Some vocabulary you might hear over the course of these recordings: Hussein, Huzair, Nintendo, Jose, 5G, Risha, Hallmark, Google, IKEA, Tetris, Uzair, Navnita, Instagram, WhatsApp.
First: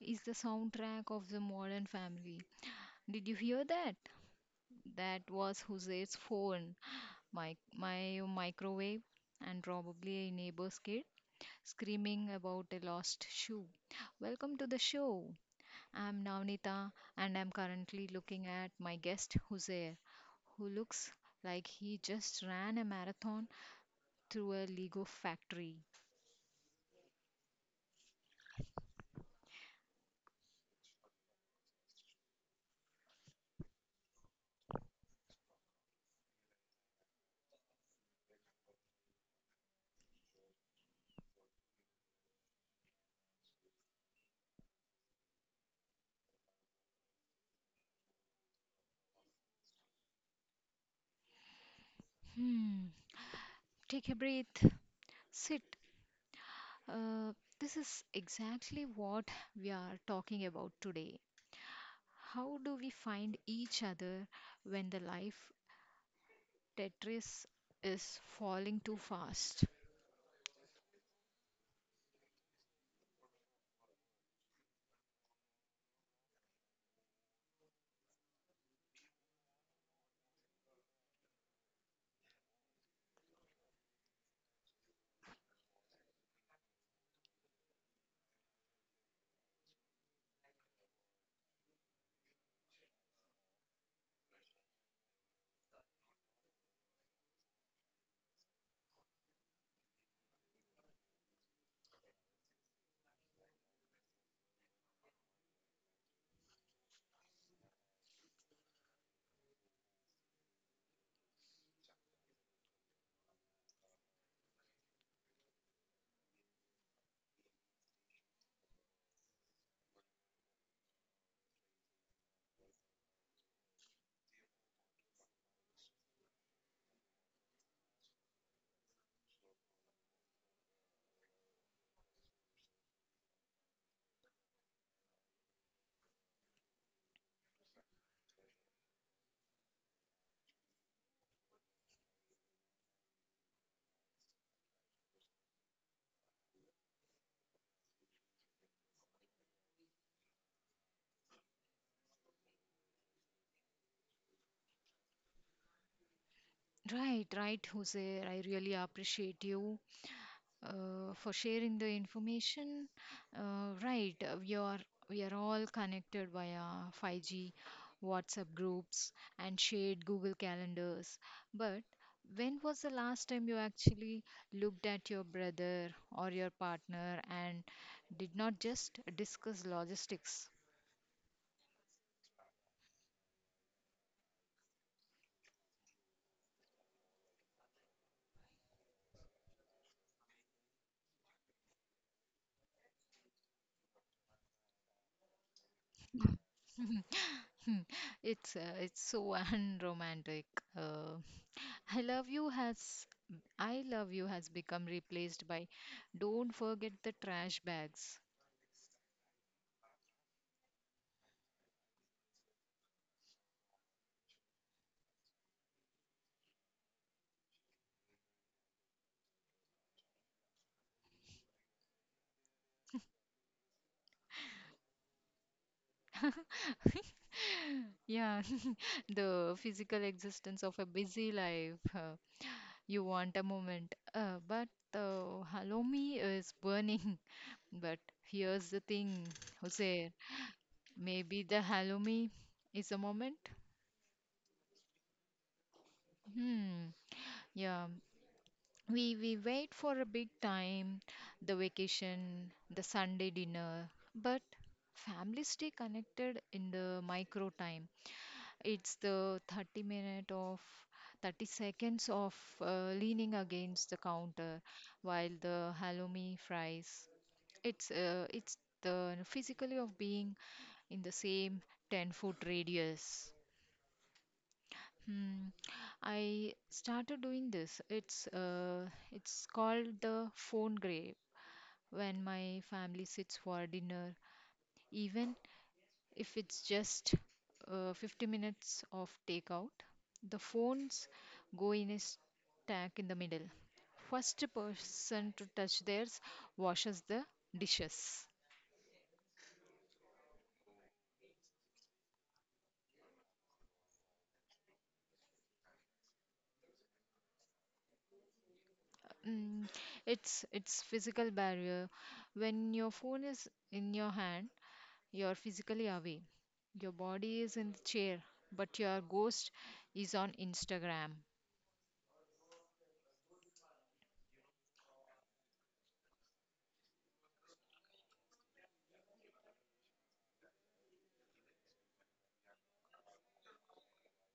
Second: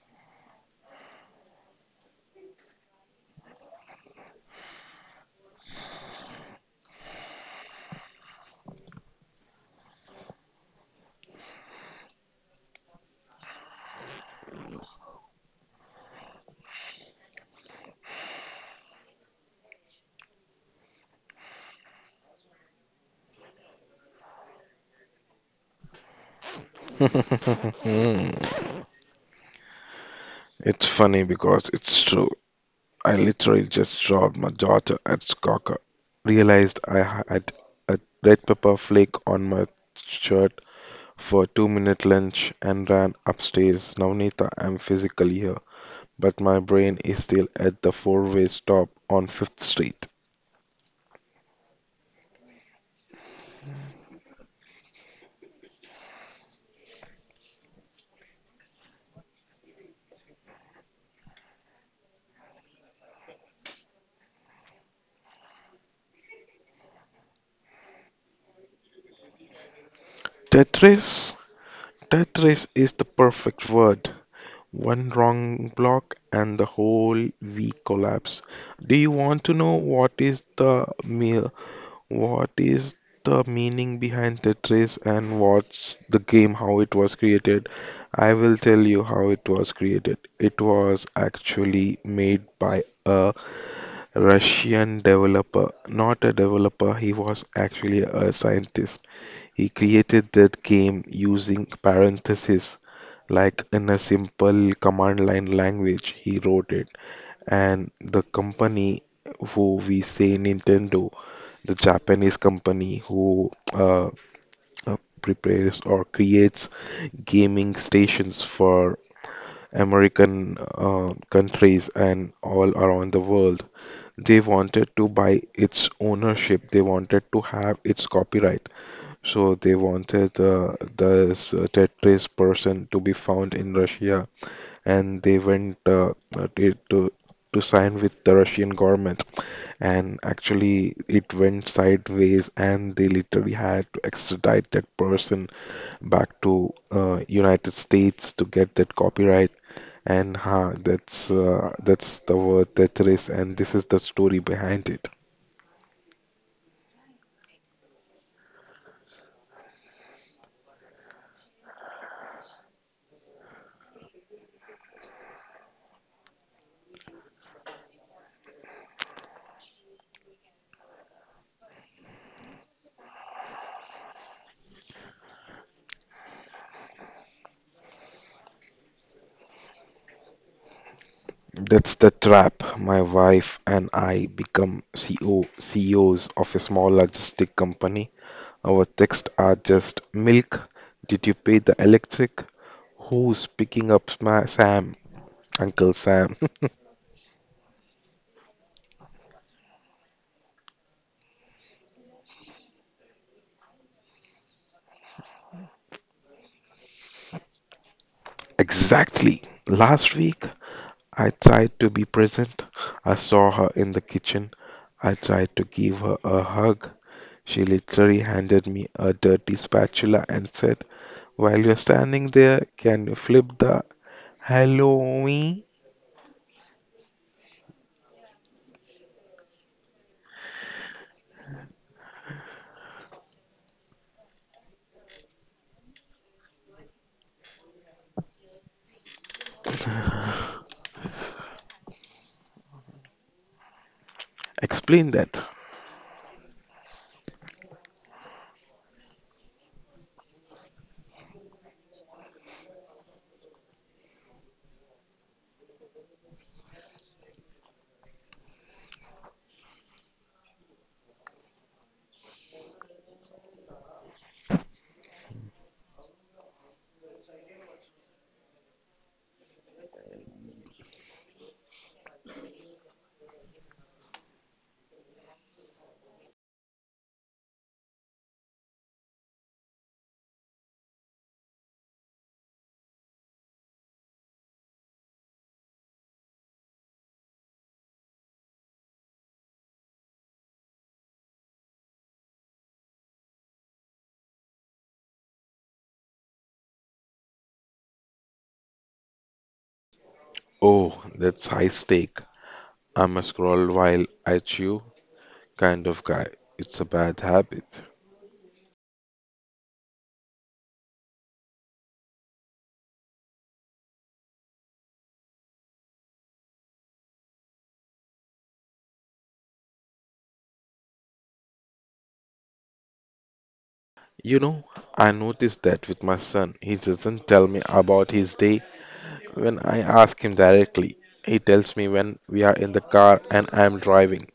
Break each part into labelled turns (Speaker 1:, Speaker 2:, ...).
Speaker 1: is the soundtrack of the modern family. Did you hear that? That was Jose's phone, my microwave, and probably a neighbor's kid screaming about a lost shoe. Welcome to the show. I'm Navnita, and I'm currently looking at my guest Jose, who looks like he just ran a marathon through a Lego factory.
Speaker 2: It's funny because it's true. I literally just dropped my daughter at Skoker, realized I had a red pepper flake on my shirt for 2 minute lunch and ran upstairs. Navnita, I'm physically here, but my brain is still at the four-way stop on Fifth Street.
Speaker 1: Hmm. Take a breath. Sit. Uh, this is exactly what we are talking about today. How do we find each other when the life Tetris is falling too fast?
Speaker 2: Tetris? Tetris is the perfect word. One wrong block and the whole week collapse. Do you want to know what is the meaning behind Tetris and what's the game, how it was created? I will tell you how it was created. It was actually made by a Russian developer. Not a developer, he was actually a scientist. He created that game using parentheses, like in a simple command line language. He wrote it and the company who we say Nintendo, the Japanese company who uh, prepares or creates gaming stations for American countries and all around the world. They wanted to buy its ownership. They wanted to have its copyright. So they wanted this Tetris person to be found in Russia and they went uh, to to to sign with the Russian government. And actually, it went sideways, and they literally had to extradite that person back to United States to get that copyright. And ha, that's the word that and this is the story behind it.
Speaker 1: Right, right, Hussein. I really appreciate you, for sharing the information. Right, we are all connected via 5G, WhatsApp groups, and shared Google calendars. But when was the last time you actually looked at your brother or your partner and did not just discuss logistics?
Speaker 2: That's the trap. My wife and I become CEOs of a small logistic company. Our texts are just milk. Did you pay the electric? Who's picking up Sam? Uncle Sam.
Speaker 1: Hmm, it's so unromantic. Uh, I love you has I love you has become replaced by don't forget the trash bags.
Speaker 2: Exactly. Last week, I tried to be present. I saw her in the kitchen. I tried to give her a hug. She literally handed me a dirty spatula and said, while you're standing there, can you flip the hello me?
Speaker 1: Yeah, the physical existence of a busy life. You want a moment, but hello me is burning. But here's the thing, Jose. Maybe the hello me is a moment.
Speaker 2: Explain that.
Speaker 1: Hmm. Yeah. We wait for a big time, the vacation, the Sunday dinner, but families stay connected in the micro time. It's the 30 minute of 30 seconds of leaning against the counter while the halloumi fries. It's the physically of being in the same 10-foot radius. Hmm. I started doing this. It's called the phone grave when my family sits for dinner, even if it's just 50 minutes of takeout. The phones go in a stack in the middle. First person to touch theirs washes the dishes.
Speaker 2: Oh, that's high stake. I must scroll while I chew. Kind of guy. It's a bad habit.
Speaker 1: Mm, it's physical barrier. When your phone is in your hand, you're physically away. Your body is in the chair, but your ghost is on Instagram.
Speaker 2: You know, I noticed that with my son. He doesn't tell me about his day when I ask him directly. He tells me when we are in the car and I am driving.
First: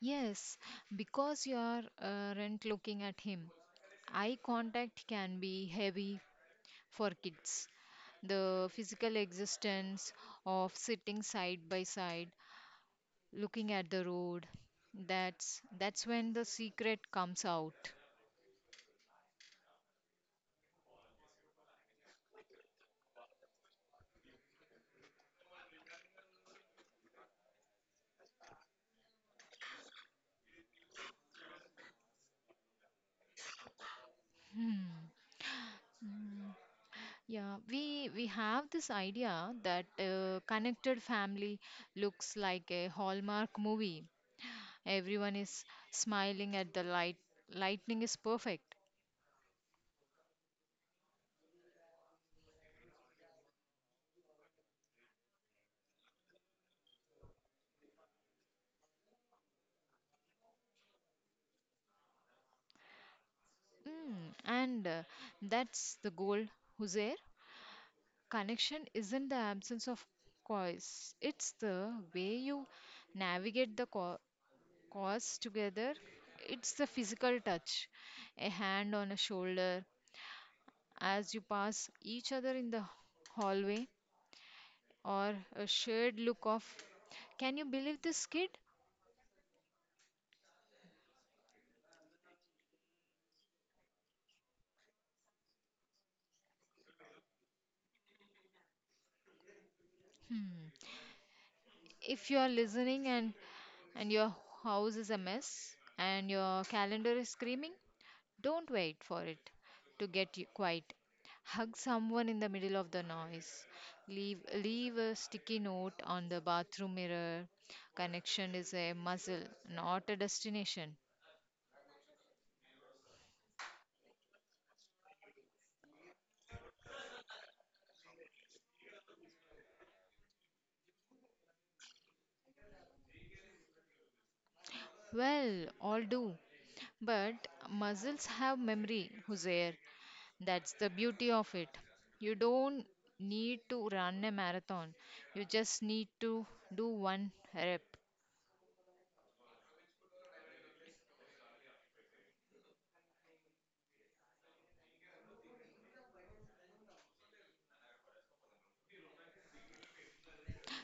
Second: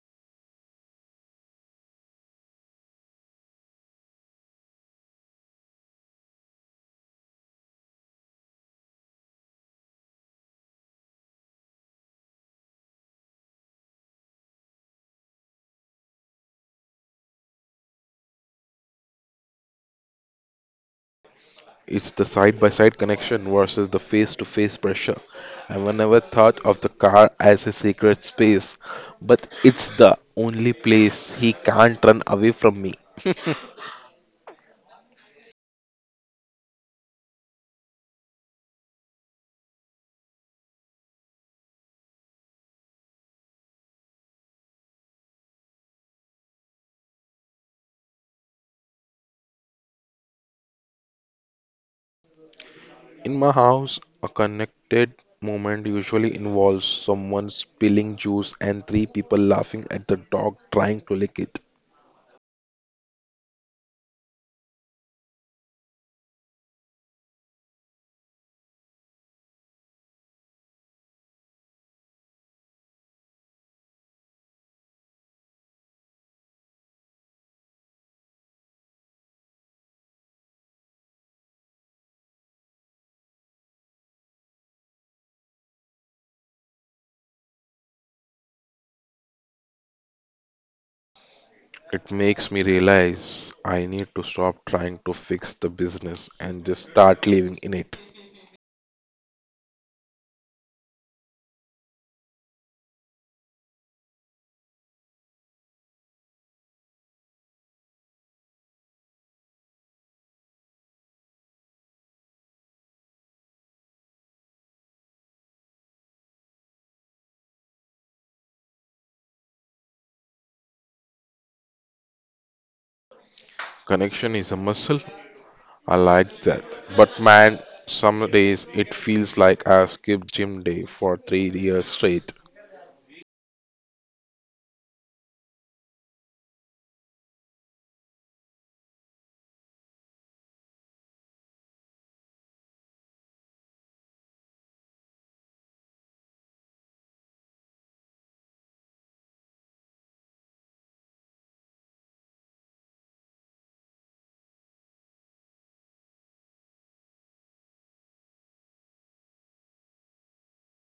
Speaker 1: Yes, because you are rent looking at him. Eye contact can be heavy for kids. The physical existence of sitting side by side, looking at the road, that's when the secret comes out.
Speaker 2: It's the side by side connection versus the face to face pressure. I never thought of the car as a sacred space, but it's the only place he can't run away from me.
Speaker 1: Hmm. Mm. Yeah, we have this idea that connected family looks like a Hallmark movie. Everyone is smiling at the light. Lightning is perfect.
Speaker 2: In my house, a connected moment usually involves someone spilling juice and three people laughing at the dog trying to lick it.
Speaker 1: And that's the goal, Huzair. Connection isn't the absence of cause, it's the way you navigate the cause together. It's the physical touch, a hand on a shoulder as you pass each other in the hallway, or a shared look of, can you believe this kid?
Speaker 2: It makes me realize I need to stop trying to fix the business and just start living in it.
Speaker 1: Hmm. If you are listening, and your house is a mess and your calendar is screaming, don't wait for it to get you quiet. Hug someone in the middle of the noise. Leave a sticky note on the bathroom mirror. Connection is a muscle, not a destination.
Speaker 2: Connection is a muscle. I like that. But man, some days it feels like I've skipped gym day for 3 years straight.
Speaker 1: Well, all do. But muscles have memory, Huzair. That's the beauty of it. You don't need to run a marathon. You just need to do one rep.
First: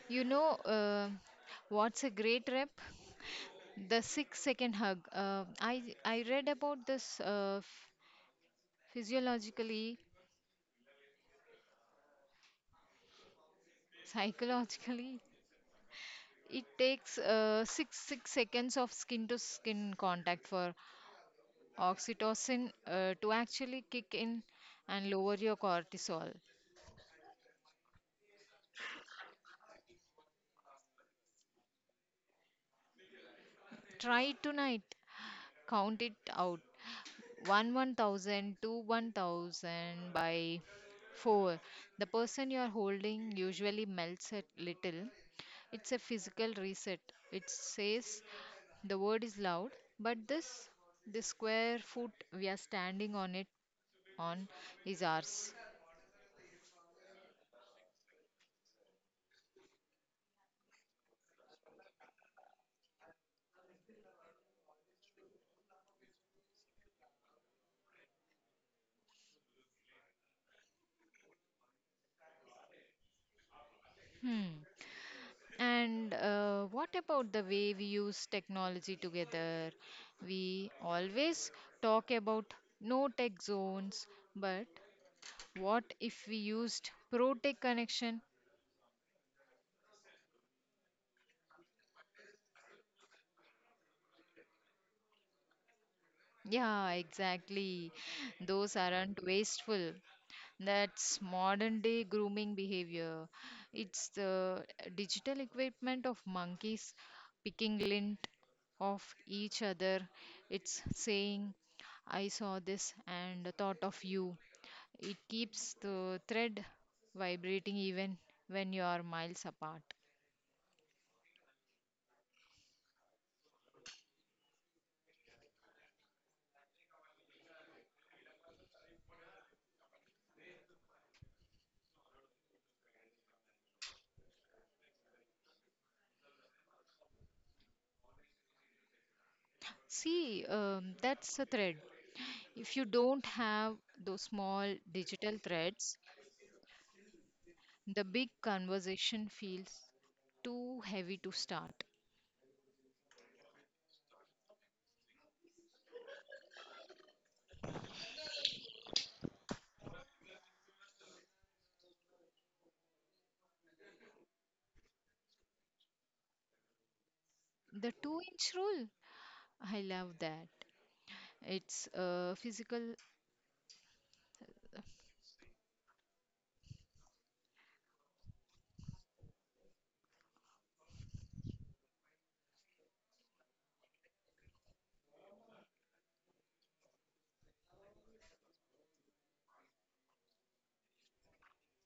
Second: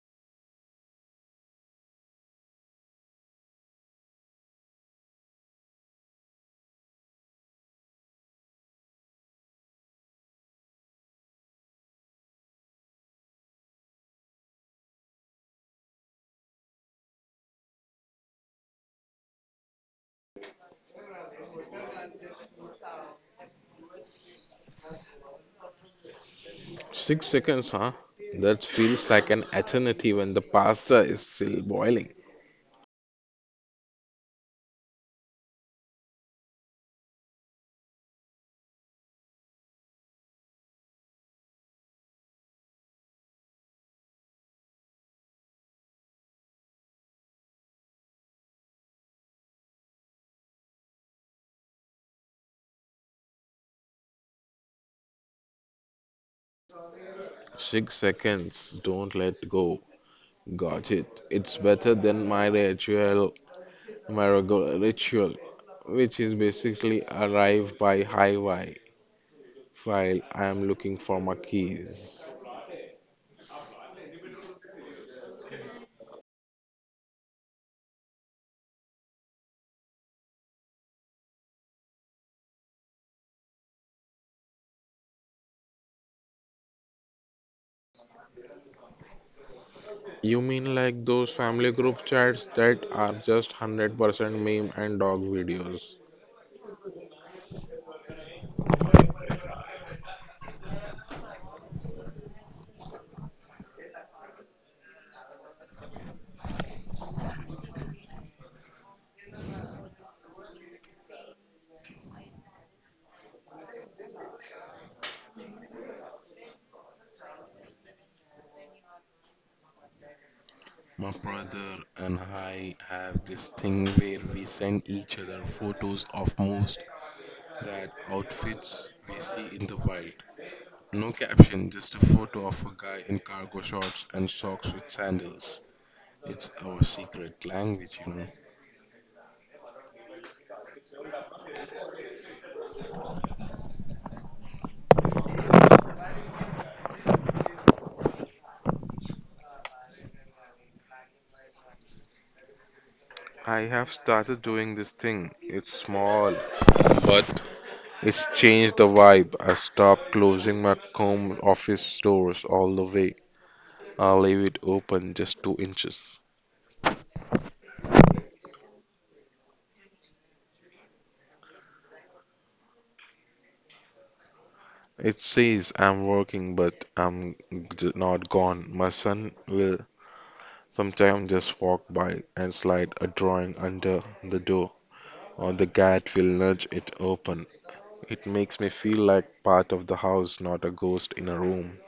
Speaker 1: You know what's a great rep? The 6-second hug. I read about this physiologically, psychologically. It takes six seconds of skin to skin contact for oxytocin to actually kick in and lower your cortisol.
Speaker 2: 6 seconds, huh? That feels like an eternity when the pasta is still boiling.
Speaker 1: Try tonight. Count it out. One one thousand to one thousand by four. The person you are holding usually melts a little. It's a physical reset. It says the word is loud, but this square foot we are standing on it on is ours.
Speaker 2: 6 seconds, don't let go. Got it. It's better than my ritual, my regular ritual, which is basically arrive by highway while I am looking for my keys.
Speaker 1: Hmm. And what about the way we use technology together? We always talk about no tech zones, but what if we used ProTech connection?
Speaker 2: You mean like those family group chats that are just 100% meme and dog videos?
Speaker 1: Yeah, exactly. Those aren't wasteful. That's modern day grooming behavior. It's the digital equipment of monkeys picking lint off each other. It's saying, I saw this and thought of you. It keeps the thread vibrating even when you are miles apart.
Speaker 2: My brother and I have this thing where we send each other photos of most that outfits we see in the wild. No caption, just a photo of a guy in cargo shorts and socks with sandals. It's our secret language, you know.
Speaker 1: See, that's a thread. If you don't have those small digital threads, the big conversation feels too heavy to start.
Speaker 2: I have started doing this thing. It's small, but it's changed the vibe. I stopped closing my home office doors all the way. I leave it open just 2 inches.
Speaker 1: The 2-inch rule, I love that. It's a physical,
Speaker 2: It says I'm working, but I'm not gone. My son will sometimes just walk by and slide a drawing under the door. Or the cat will nudge it open. It makes me feel like part of the house, not a ghost in a room.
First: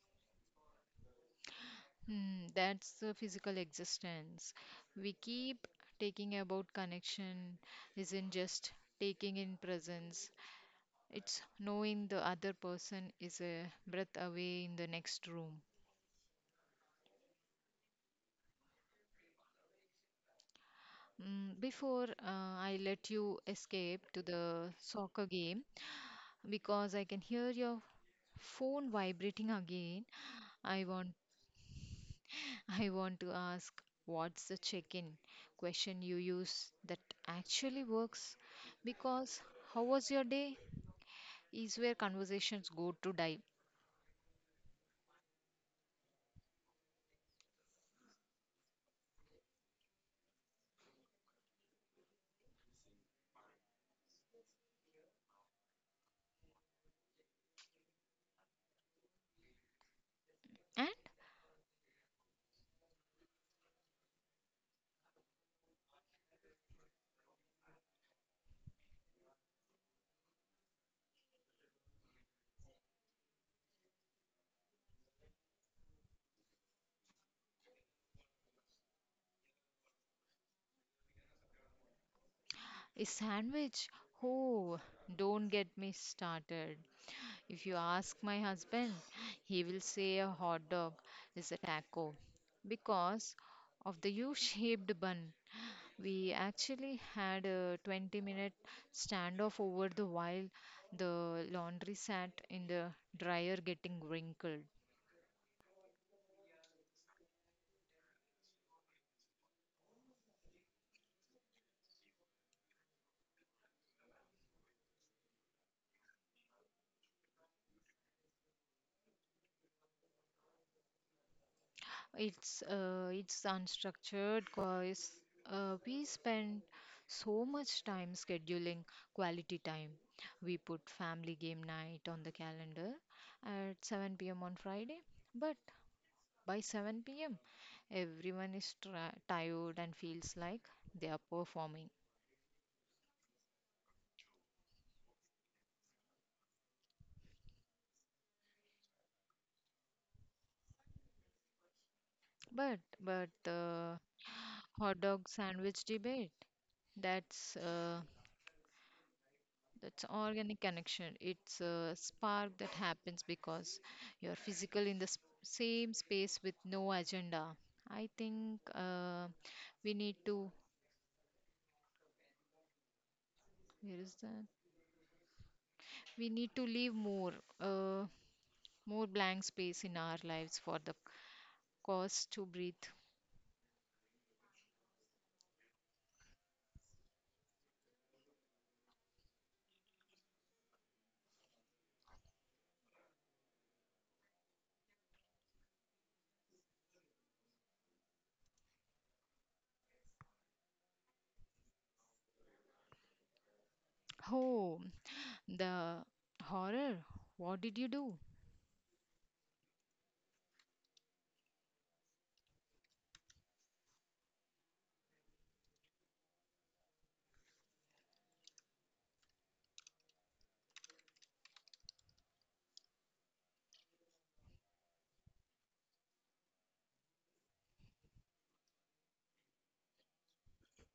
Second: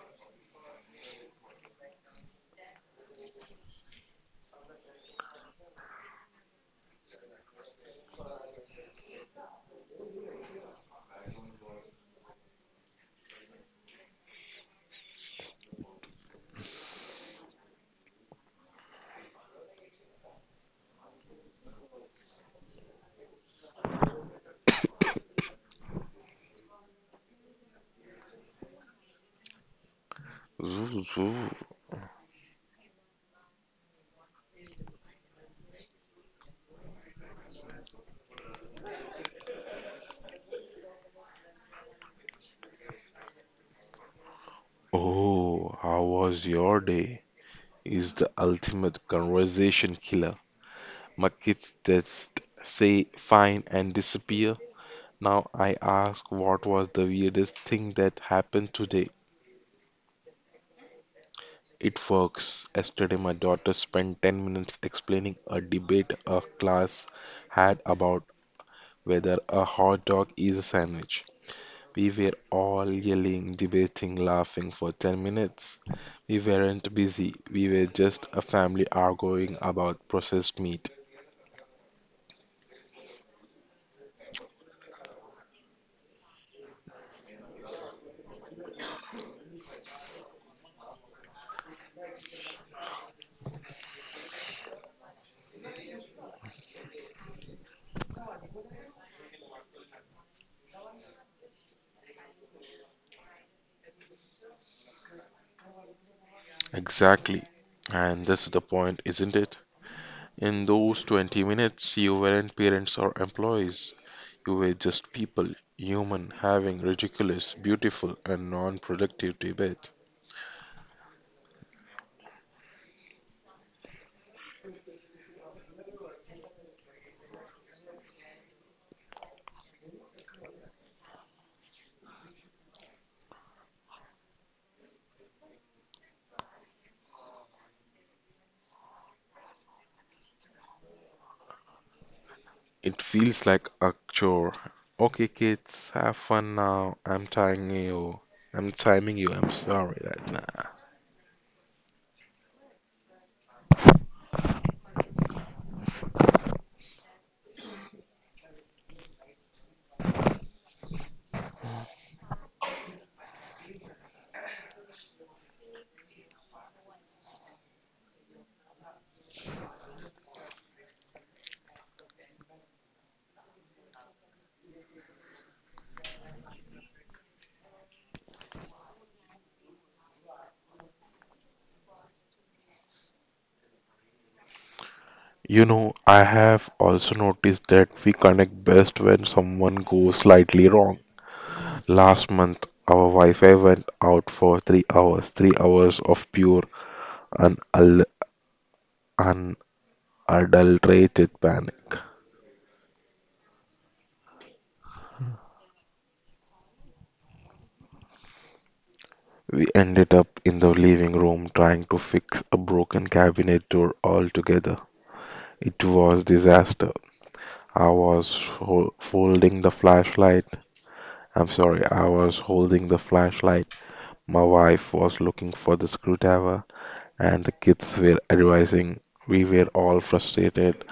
Speaker 1: that's the physical existence. We keep taking about connection, isn't just taking in presence, it's knowing the other person is a breath away in the next room. Before I let you escape to the soccer game, because I can hear your phone vibrating again, I
Speaker 2: Zoo,
Speaker 1: want
Speaker 2: zoo.
Speaker 1: I want to ask, what's the check-in question you use that actually works? Because how was your day is where conversations go to die.
Speaker 2: Oh, how was your day? Is the ultimate conversation killer. My kids just say fine and disappear. Now I ask what was the weirdest thing that happened today.
Speaker 1: And
Speaker 2: It works. Yesterday, my daughter spent 10 minutes explaining a debate a class had about whether a hot dog is a sandwich. We were all yelling, debating, laughing for 10 minutes. We weren't busy, we were just a family arguing about processed meat.
Speaker 1: a sandwich. Oh, don't get me started. If you ask my husband, he will say a hot dog is a taco because of the U shaped bun. We actually had a 20-minute standoff over the while the laundry sat in the dryer getting wrinkled.
Speaker 2: Exactly. And that's the point, isn't it? In those 20 minutes, you weren't parents or employees. You were just people, human, having ridiculous, beautiful, and non productive debate.
Speaker 1: It's unstructured because we spend so much time scheduling quality time. We put family game night on the calendar at 7 p.m. on Friday, but by 7 p.m. everyone is tra tired and feels like they are performing.
Speaker 2: It feels like a chore. Okay, kids, have fun now. I'm timing you. I'm timing you. I'm sorry right now.
Speaker 1: But the hot dog sandwich debate, that's uh, That's organic connection. It's a spark that happens because you're physical in the same space with no agenda. I think we need to. Where is that? We need to leave uh, more blank space in our lives for the cause to breathe.
Speaker 2: You know, I have also noticed that we connect best when someone goes slightly wrong. Last month, our Wi-Fi went out for 3 hours, 3 hours of pure and unadulterated panic.
Speaker 1: Oh, the horror! What did you do?
Speaker 2: We ended up in the living room trying to fix a broken cabinet door altogether. It was disaster. I was folding the flashlight. I'm sorry, I was holding the flashlight. My wife was looking for the screwdriver. And the kids were advising. We were all frustrated,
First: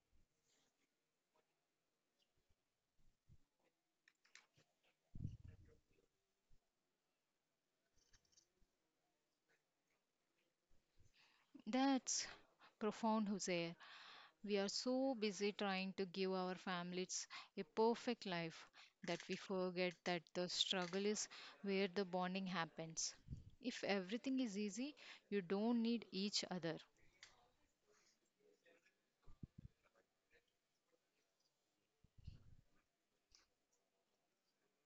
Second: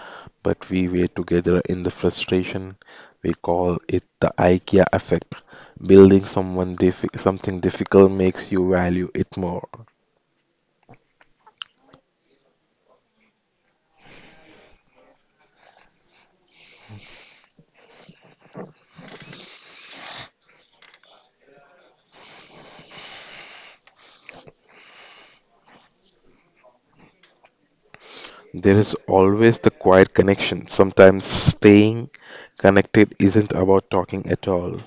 Speaker 2: but we were together in the frustration. We call it the IKEA effect. Building something difficult makes you value it more.
Speaker 1: That's profound, Hussein. We are so busy trying to give our families a perfect life that we forget that the struggle is where the bonding happens. If everything is easy, you don't need each other.
Speaker 2: There is always the quiet connection. Sometimes staying connected isn't about talking at all.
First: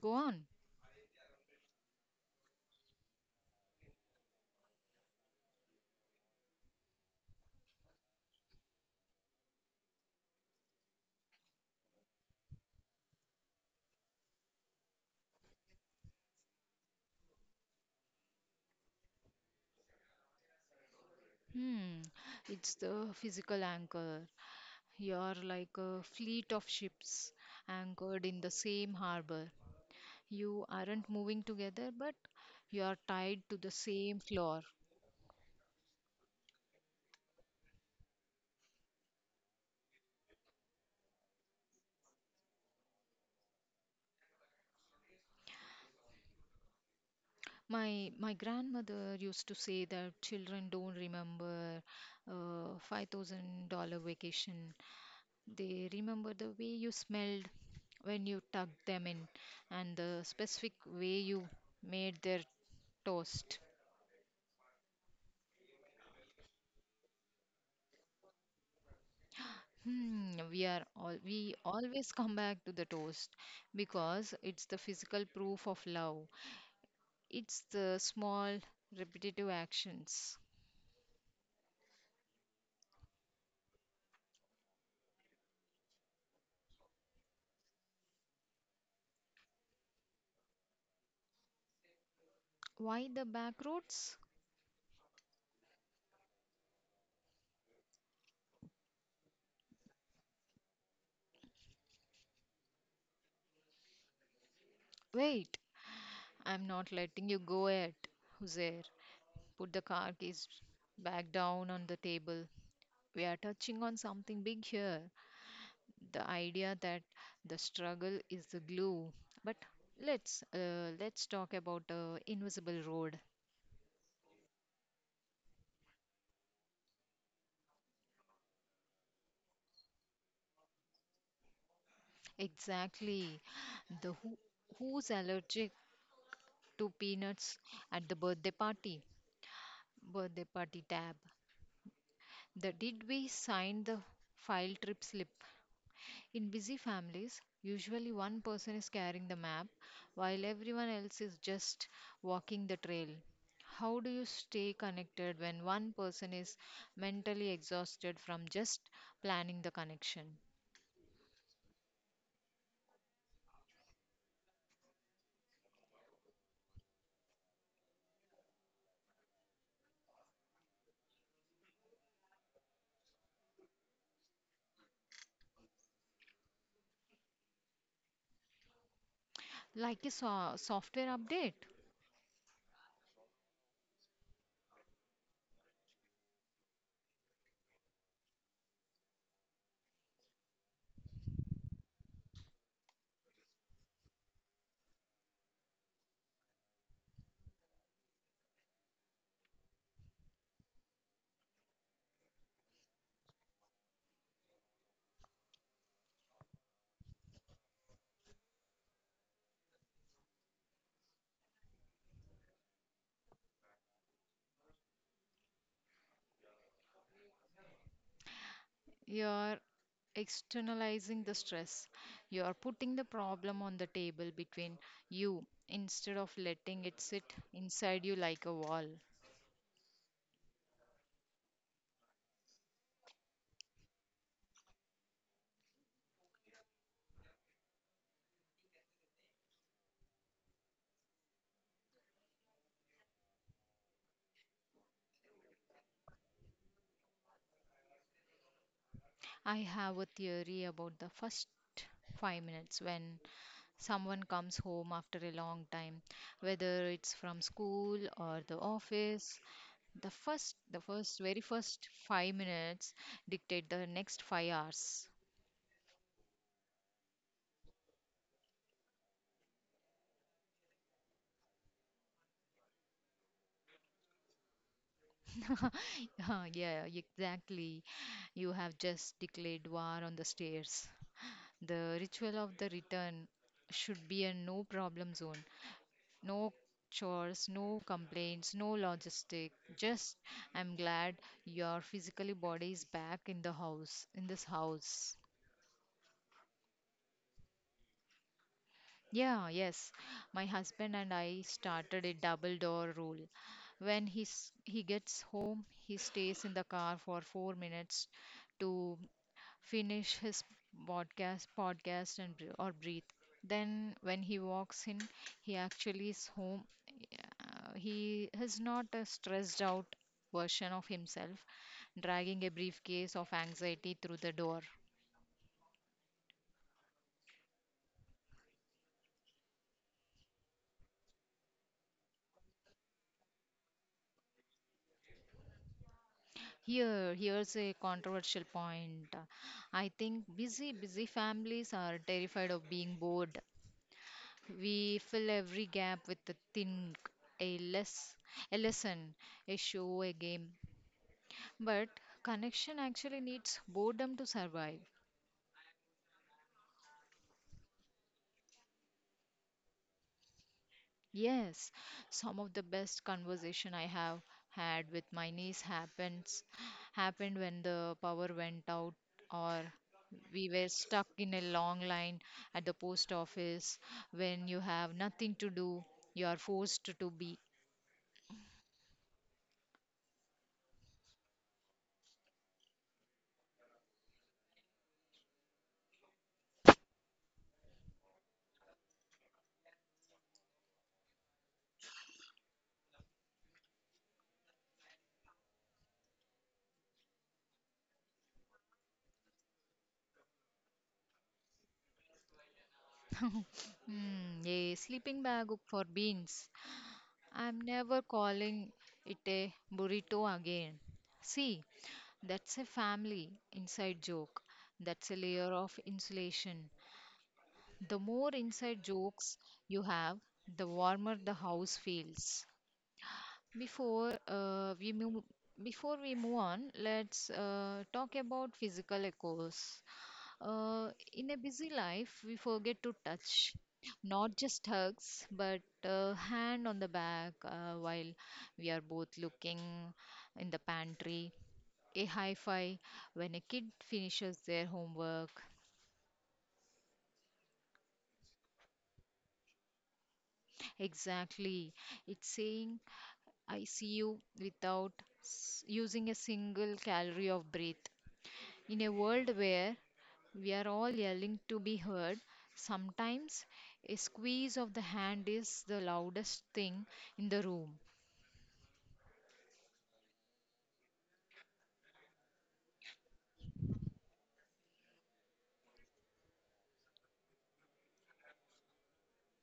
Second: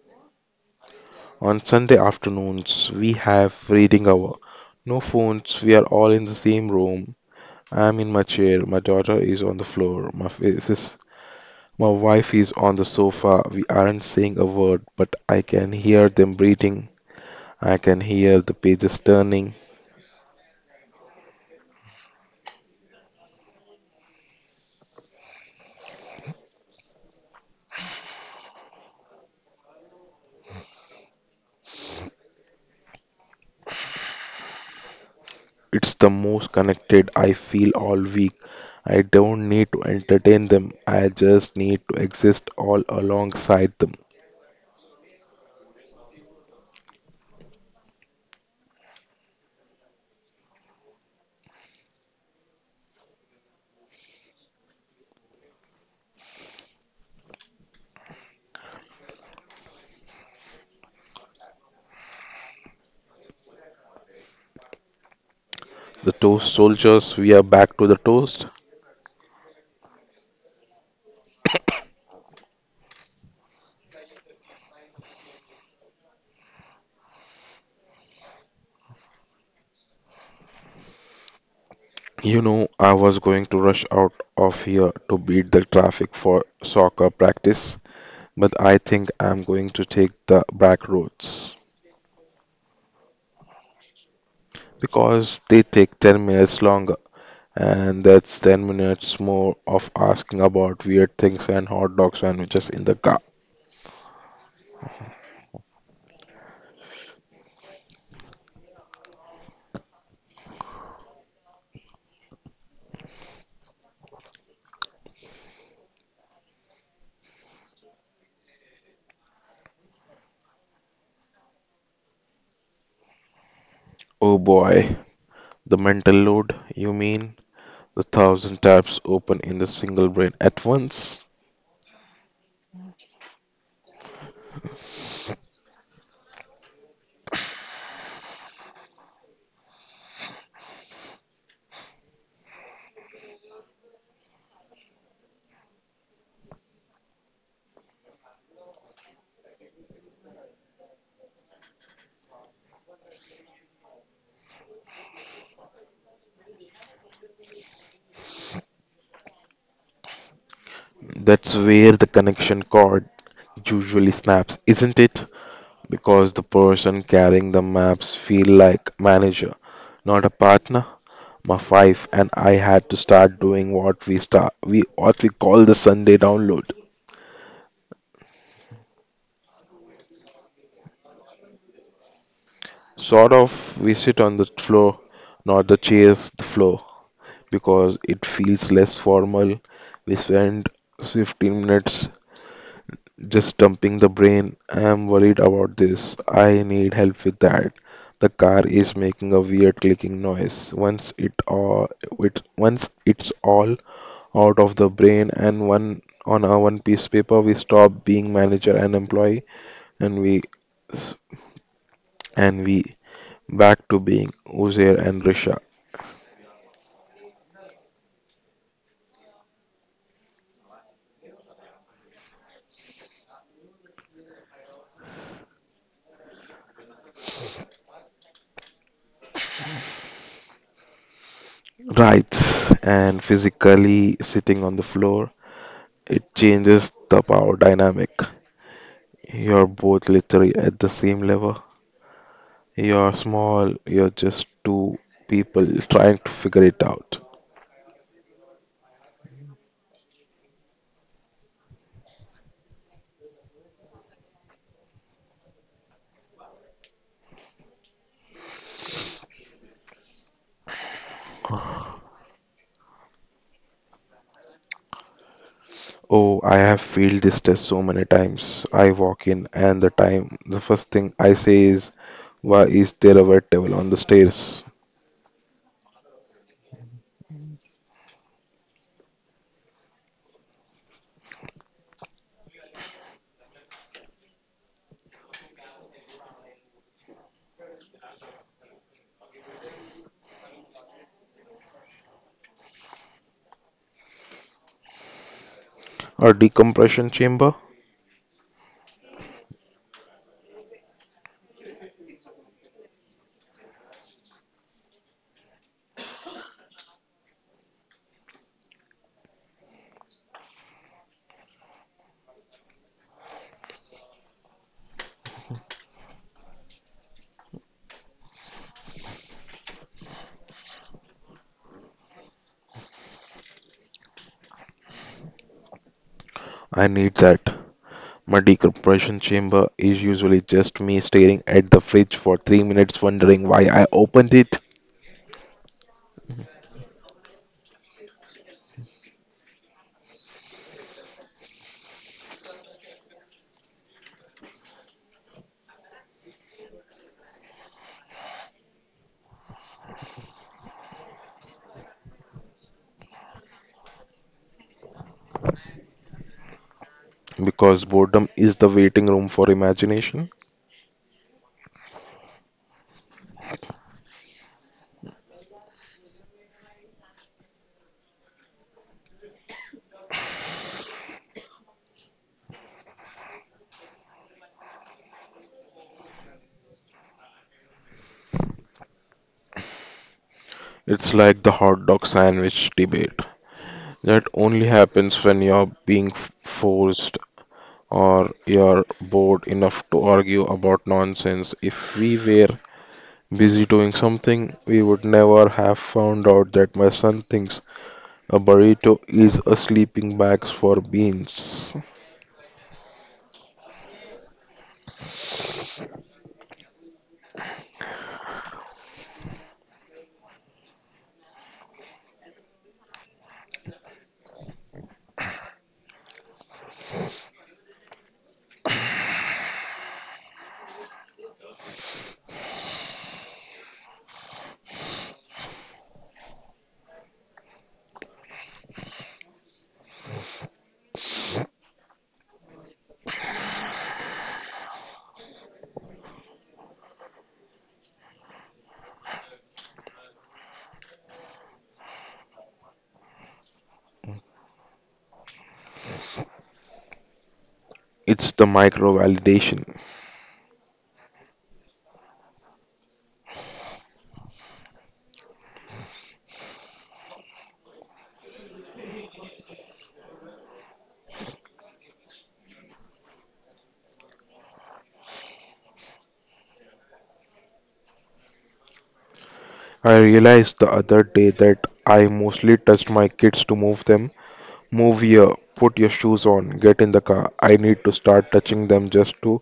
Speaker 1: Go on.
Speaker 2: On Sunday afternoons, we have reading hour. No phones, we are all in the same room. I am in my chair, my daughter is on the floor, my f- sis My wife is on the sofa. We aren't saying a word, but I can hear them breathing. I can hear the pages turning.
Speaker 1: Hmm, it's the physical anchor. You are like a fleet of ships anchored in the same harbor. You aren't moving together, but you are tied to the same floor.
Speaker 2: It's the most connected I feel all week. I don't need to entertain them. I just need to exist all alongside them.
Speaker 1: My grandmother used to say that children don't remember $5,000 vacation. They remember the way you smelled when you tucked them in and the specific way you made their toast.
Speaker 2: The toast soldiers, we are back to the toast.
Speaker 1: We are all we always come back to the toast because it's the physical proof of love. It's the small repetitive actions.
Speaker 2: You know, I was going to rush out of here to beat the traffic for soccer practice, but I think I'm going to take the back roads.
Speaker 1: Why the back roads?
Speaker 2: Because they take 10 minutes longer. And that's 10 minutes more of asking about weird things and hot dog sandwiches in the car.
Speaker 1: Wait, I'm not letting you go yet, Huzair. Put the car keys back down on the table. We are touching on something big here. The idea that the struggle is the glue. But let's talk about invisible road.
Speaker 2: Oh boy, the mental load, you mean? The thousand tabs open in the single brain at once?
Speaker 1: Exactly. The who's allergic to peanuts at the birthday party? Birthday party tab. The did we sign the file trip slip. In busy families, usually one person is carrying the map while everyone else is just walking the trail. How do you stay connected when one person is mentally exhausted from just planning the connection?
Speaker 2: That's where the connection cord usually snaps, isn't it? Because the person carrying the maps feel like manager, not a partner. My wife and I had to start doing what we call the Sunday download.
Speaker 1: Like a software update,
Speaker 2: Sort of, we sit on the floor, not the chairs, the floor, because it feels less formal. We spend 15 minutes just dumping the brain. I am worried about this. I need help with that. The car is making a weird clicking noise. Once it's all out of the brain and one on a one piece paper, we stop being manager and employee, and we and we back to being Uzair and Risha.
Speaker 1: you're externalizing the stress. You're putting the problem on the table between you instead of letting it sit inside you like a wall.
Speaker 2: Right, and physically sitting on the floor, it changes the power dynamic. You're both literally at the same level. You're small, you're just two people trying to figure it out.
Speaker 1: I have a theory about the first 5 minutes when someone comes home after a long time, whether it's from school or the office. The very first 5 minutes dictate the next 5 hours.
Speaker 2: Oh, I have failed this test so many times. I walk in, and the first thing I say is, why is there a wet towel on the stairs?
Speaker 1: Yeah, yeah, exactly. You have just declared war on the stairs. The ritual of the return should be a no problem zone. No chores, no complaints, no logistic. Just I'm glad your physically body is back in the house, in this house.
Speaker 2: A decompression chamber?
Speaker 1: Yeah, yes. My husband and I started a double door rule. When he gets home, he stays in the car for 4 minutes to finish his podcast and bre- or breathe. Then when he walks in, he actually is home. He is not a stressed out version of himself, dragging a briefcase of anxiety through the door.
Speaker 2: I need that. My decompression chamber is usually just me staring at the fridge for 3 minutes, wondering why I opened it.
Speaker 1: Here's a controversial point. I think busy families are terrified of being bored. We fill every gap with a thing, a less, a lesson, a show, a game. But connection actually needs boredom to survive.
Speaker 2: Because boredom is the waiting room for imagination.
Speaker 1: Yes, some of the best conversation I have had with my niece happens happened when the power went out or we were stuck in a long line at the post office when you have nothing to do you are forced to be.
Speaker 2: It's like the hot dog sandwich debate. That only happens when you're being forced or you're bored enough to argue about nonsense. If we were busy doing something, we would never have found out that my son thinks a burrito is a sleeping bag for beans.
Speaker 1: A sleeping bag for beans, I'm never calling it a burrito again. See, that's a family inside joke, that's a layer of insulation. The more inside jokes you have, the warmer the house feels. Before uh, we move, before we move on, let's talk about physical echoes. In a busy life, we forget to touch, not just hugs, but hand on the back while we are both looking in the pantry. A high five when a kid finishes their homework.
Speaker 2: It's the micro validation.
Speaker 1: Exactly, it's saying I see you without using a single calorie of breath. In a world where we are all yelling to be heard, sometimes a squeeze of the hand is the loudest thing in the room.
Speaker 2: I realized the other day that I mostly touched my kids to move them. Move here, put your shoes on, get in the car. I need to start touching them just to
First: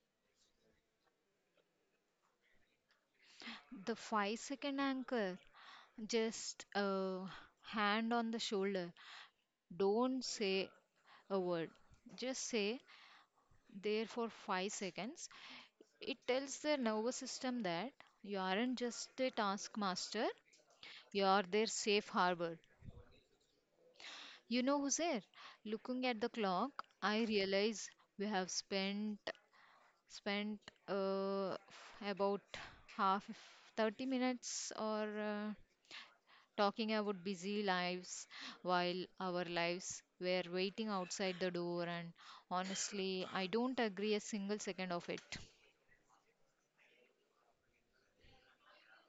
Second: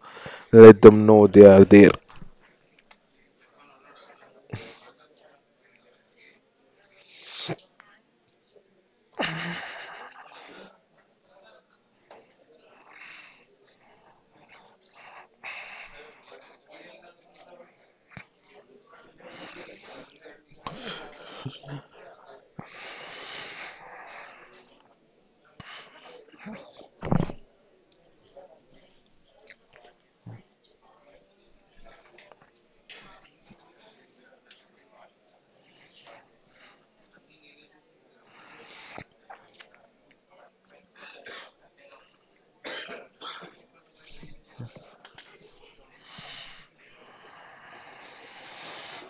Speaker 2: let them know they are there.
Speaker 1: The 5-second anchor, just a hand on the shoulder. Don't say a word. Just say there for 5 seconds. It tells the nervous system that you aren't just a taskmaster, you're their safe harbor. You know who's there? Looking at the clock, I realize we have spent uh, about half 30 minutes or talking about busy lives while our lives were waiting outside the door, and honestly I don't agree a single second of it.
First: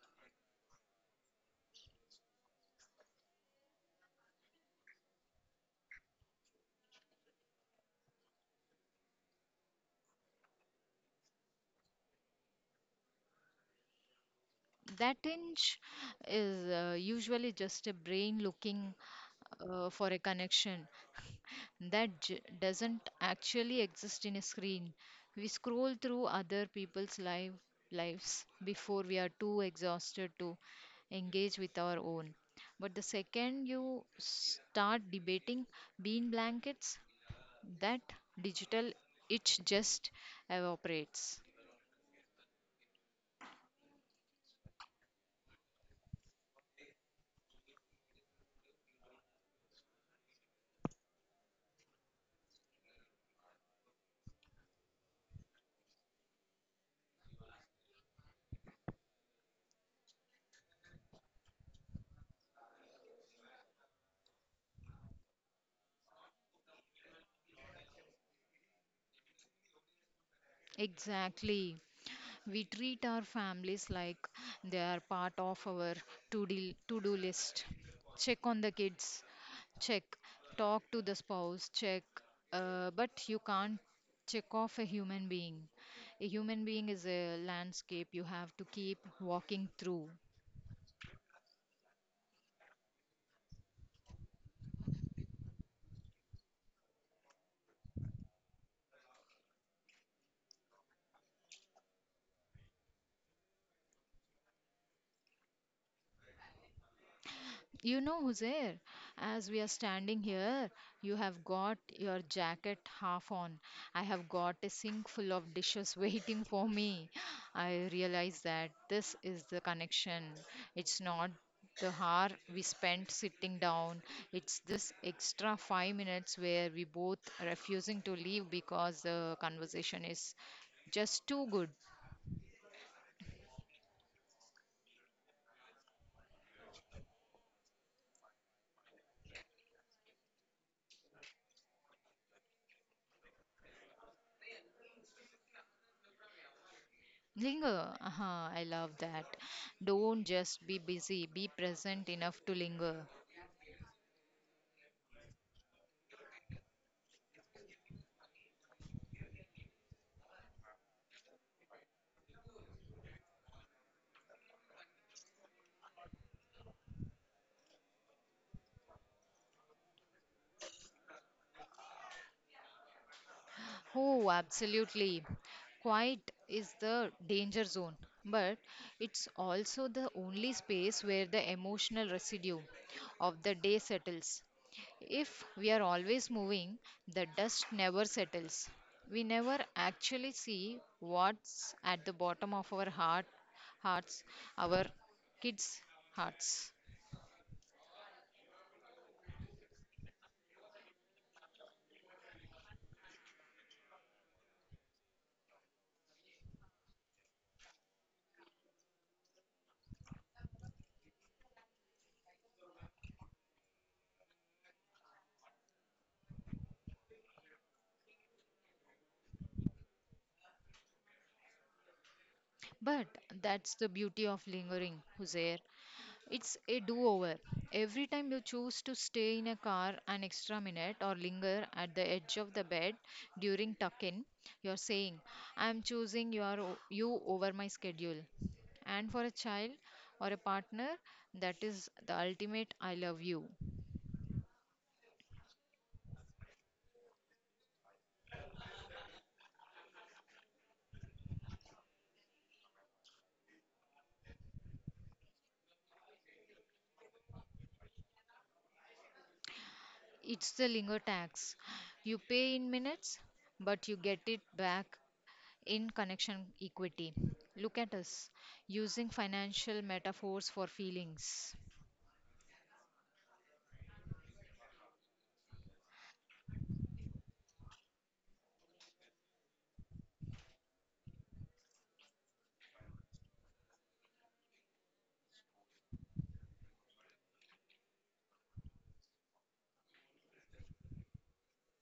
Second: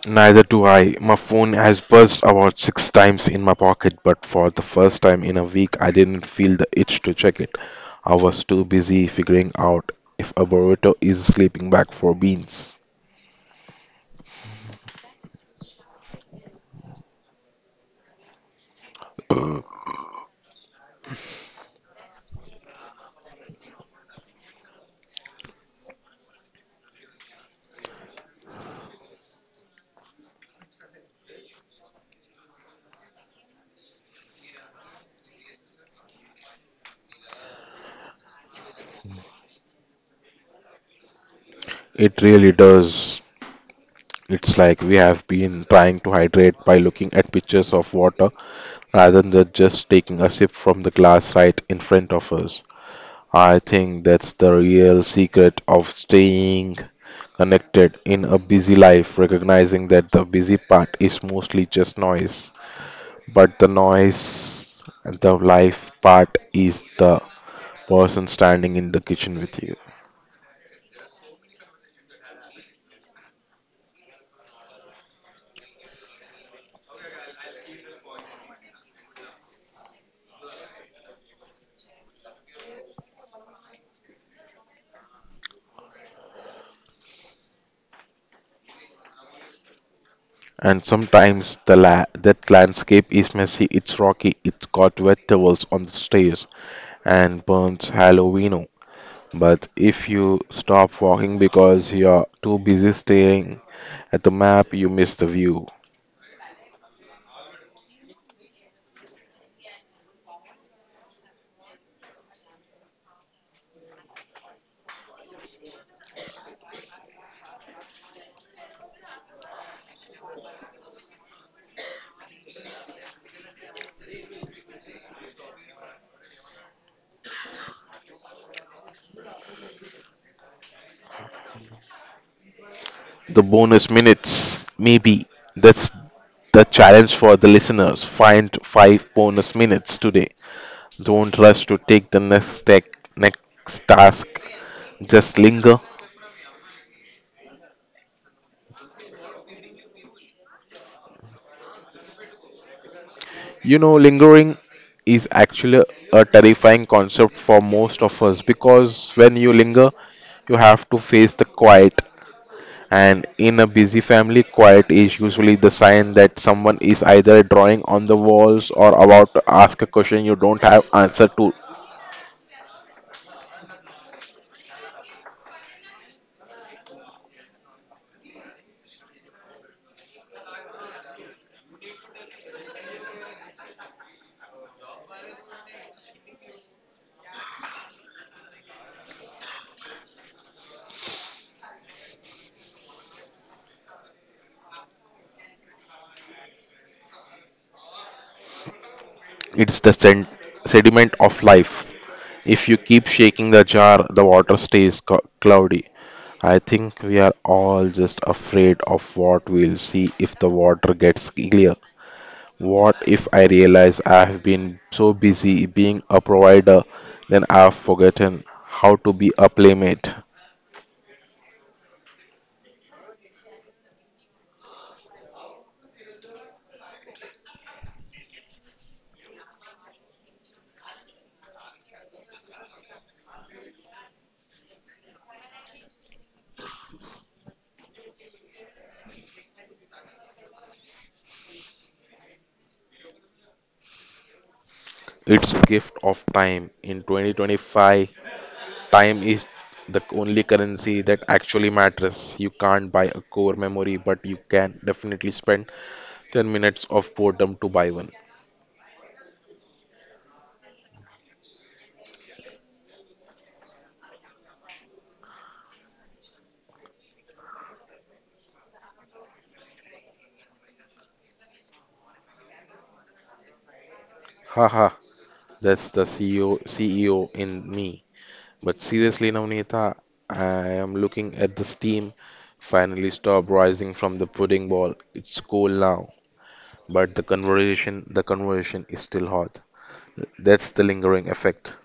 Speaker 2: Neither do I. My phone has buzzed about six times in my pocket, but for the first time in a week, I didn't feel the itch to check it. I was too busy figuring out if a burrito is sleeping bag for beans.
Speaker 1: That inch is usually just a brain looking for a connection. That doesn't actually exist in a screen. We scroll through other people's lives before we are too exhausted to engage with our own. But the second you start debating bean blankets, that digital itch just evaporates.
Speaker 2: It really does. It's like we have been trying to hydrate by looking at pictures of water rather than just taking a sip from the glass right in front of us. I think that's the real secret of staying connected in a busy life, recognizing that the busy part is mostly just noise, but the noise and the life part is the person standing in the kitchen with you.
Speaker 1: Exactly. We treat our families like they are part of our to do to do list. Check on the kids, check, talk to the spouse, check, but you can't check off a human being. A human being is a landscape you have to keep walking through.
Speaker 2: And sometimes that landscape is messy, it's rocky, it's got vegetables on the stairs, and burns Halloween. But if you stop walking because you're too busy staring at the map, you miss the view.
Speaker 1: Huzair, as we are standing here, you have got your jacket half on. I have got a sink full of dishes waiting for me. I realize that this is the connection. It's not the hour we spent sitting down, it's this extra 5 minutes where we both refusing to leave because the conversation is just too good.
Speaker 2: The bonus minutes, maybe. That's the challenge for the listeners. Find 5 bonus minutes today. Don't rush to take the next task. Just linger.
Speaker 1: Linger. Uh-huh, I love that. Don't just be busy, be present enough to linger.
Speaker 2: You know, lingering is actually a terrifying concept for most of us because when you linger, you have to face the quiet. And in a busy family, quiet is usually the sign that someone is either drawing on the walls or about to ask a question you don't have answer to.
Speaker 1: Oh, absolutely. Quiet is the danger zone, but it's also the only space where the emotional residue of the day settles. If we are always moving, the dust never settles. We never actually see what's at the bottom of our hearts, our kids' hearts.
Speaker 2: It's the sediment of life. If you keep shaking the jar, the water stays cloudy. I think we are all just afraid of what we'll see if the water gets clear. What if I realize I have been so busy being a provider, then I've forgotten how to be a playmate?
Speaker 1: But that's the beauty of lingering, Hussein. It's a do over. Every time you choose to stay in a car an extra minute or linger at the edge of the bed during tuck in, you're saying, I'm choosing you over my schedule. And for a child or a partner, that is the ultimate I love you.
Speaker 2: It's gift of time. In 2025, time is the only currency that actually matters. You can't buy a core memory, but you can definitely spend 10 minutes of boredom to buy one.
Speaker 1: It's the linger tax. You pay in minutes, but you get it back in connection equity. Look at us using financial metaphors for feelings.
Speaker 2: Haha, that's the CEO CEO in me. But seriously, Navneeta, I am looking at the steam finally stop rising from the pudding ball. It's cool now, but the conversation is still hot. That's the lingering effect.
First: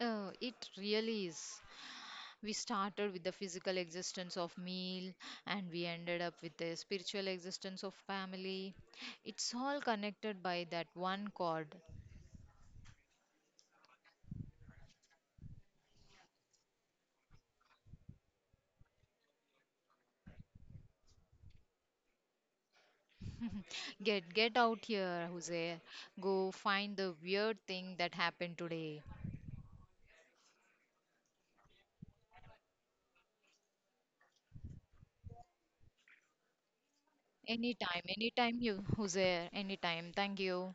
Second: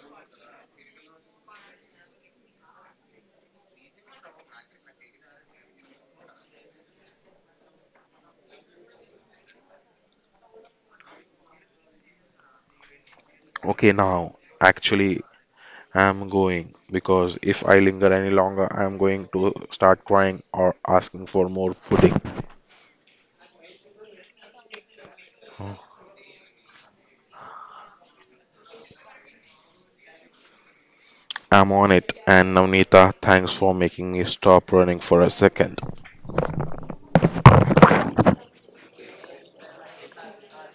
Speaker 1: It really is. We started with the physical existence of meal and we ended up with the spiritual existence of family. It's all connected by that one chord.
Speaker 2: Okay, now actually I'm going because if I linger any longer, I'm going to start crying or asking for more pudding.
Speaker 1: Get out here, Jose. Go find the weird thing that happened today.
Speaker 2: I'm on it, and Navneeta, thanks for making me stop running for a second.
Speaker 1: Anytime, anytime you, Jose, anytime. Thank you.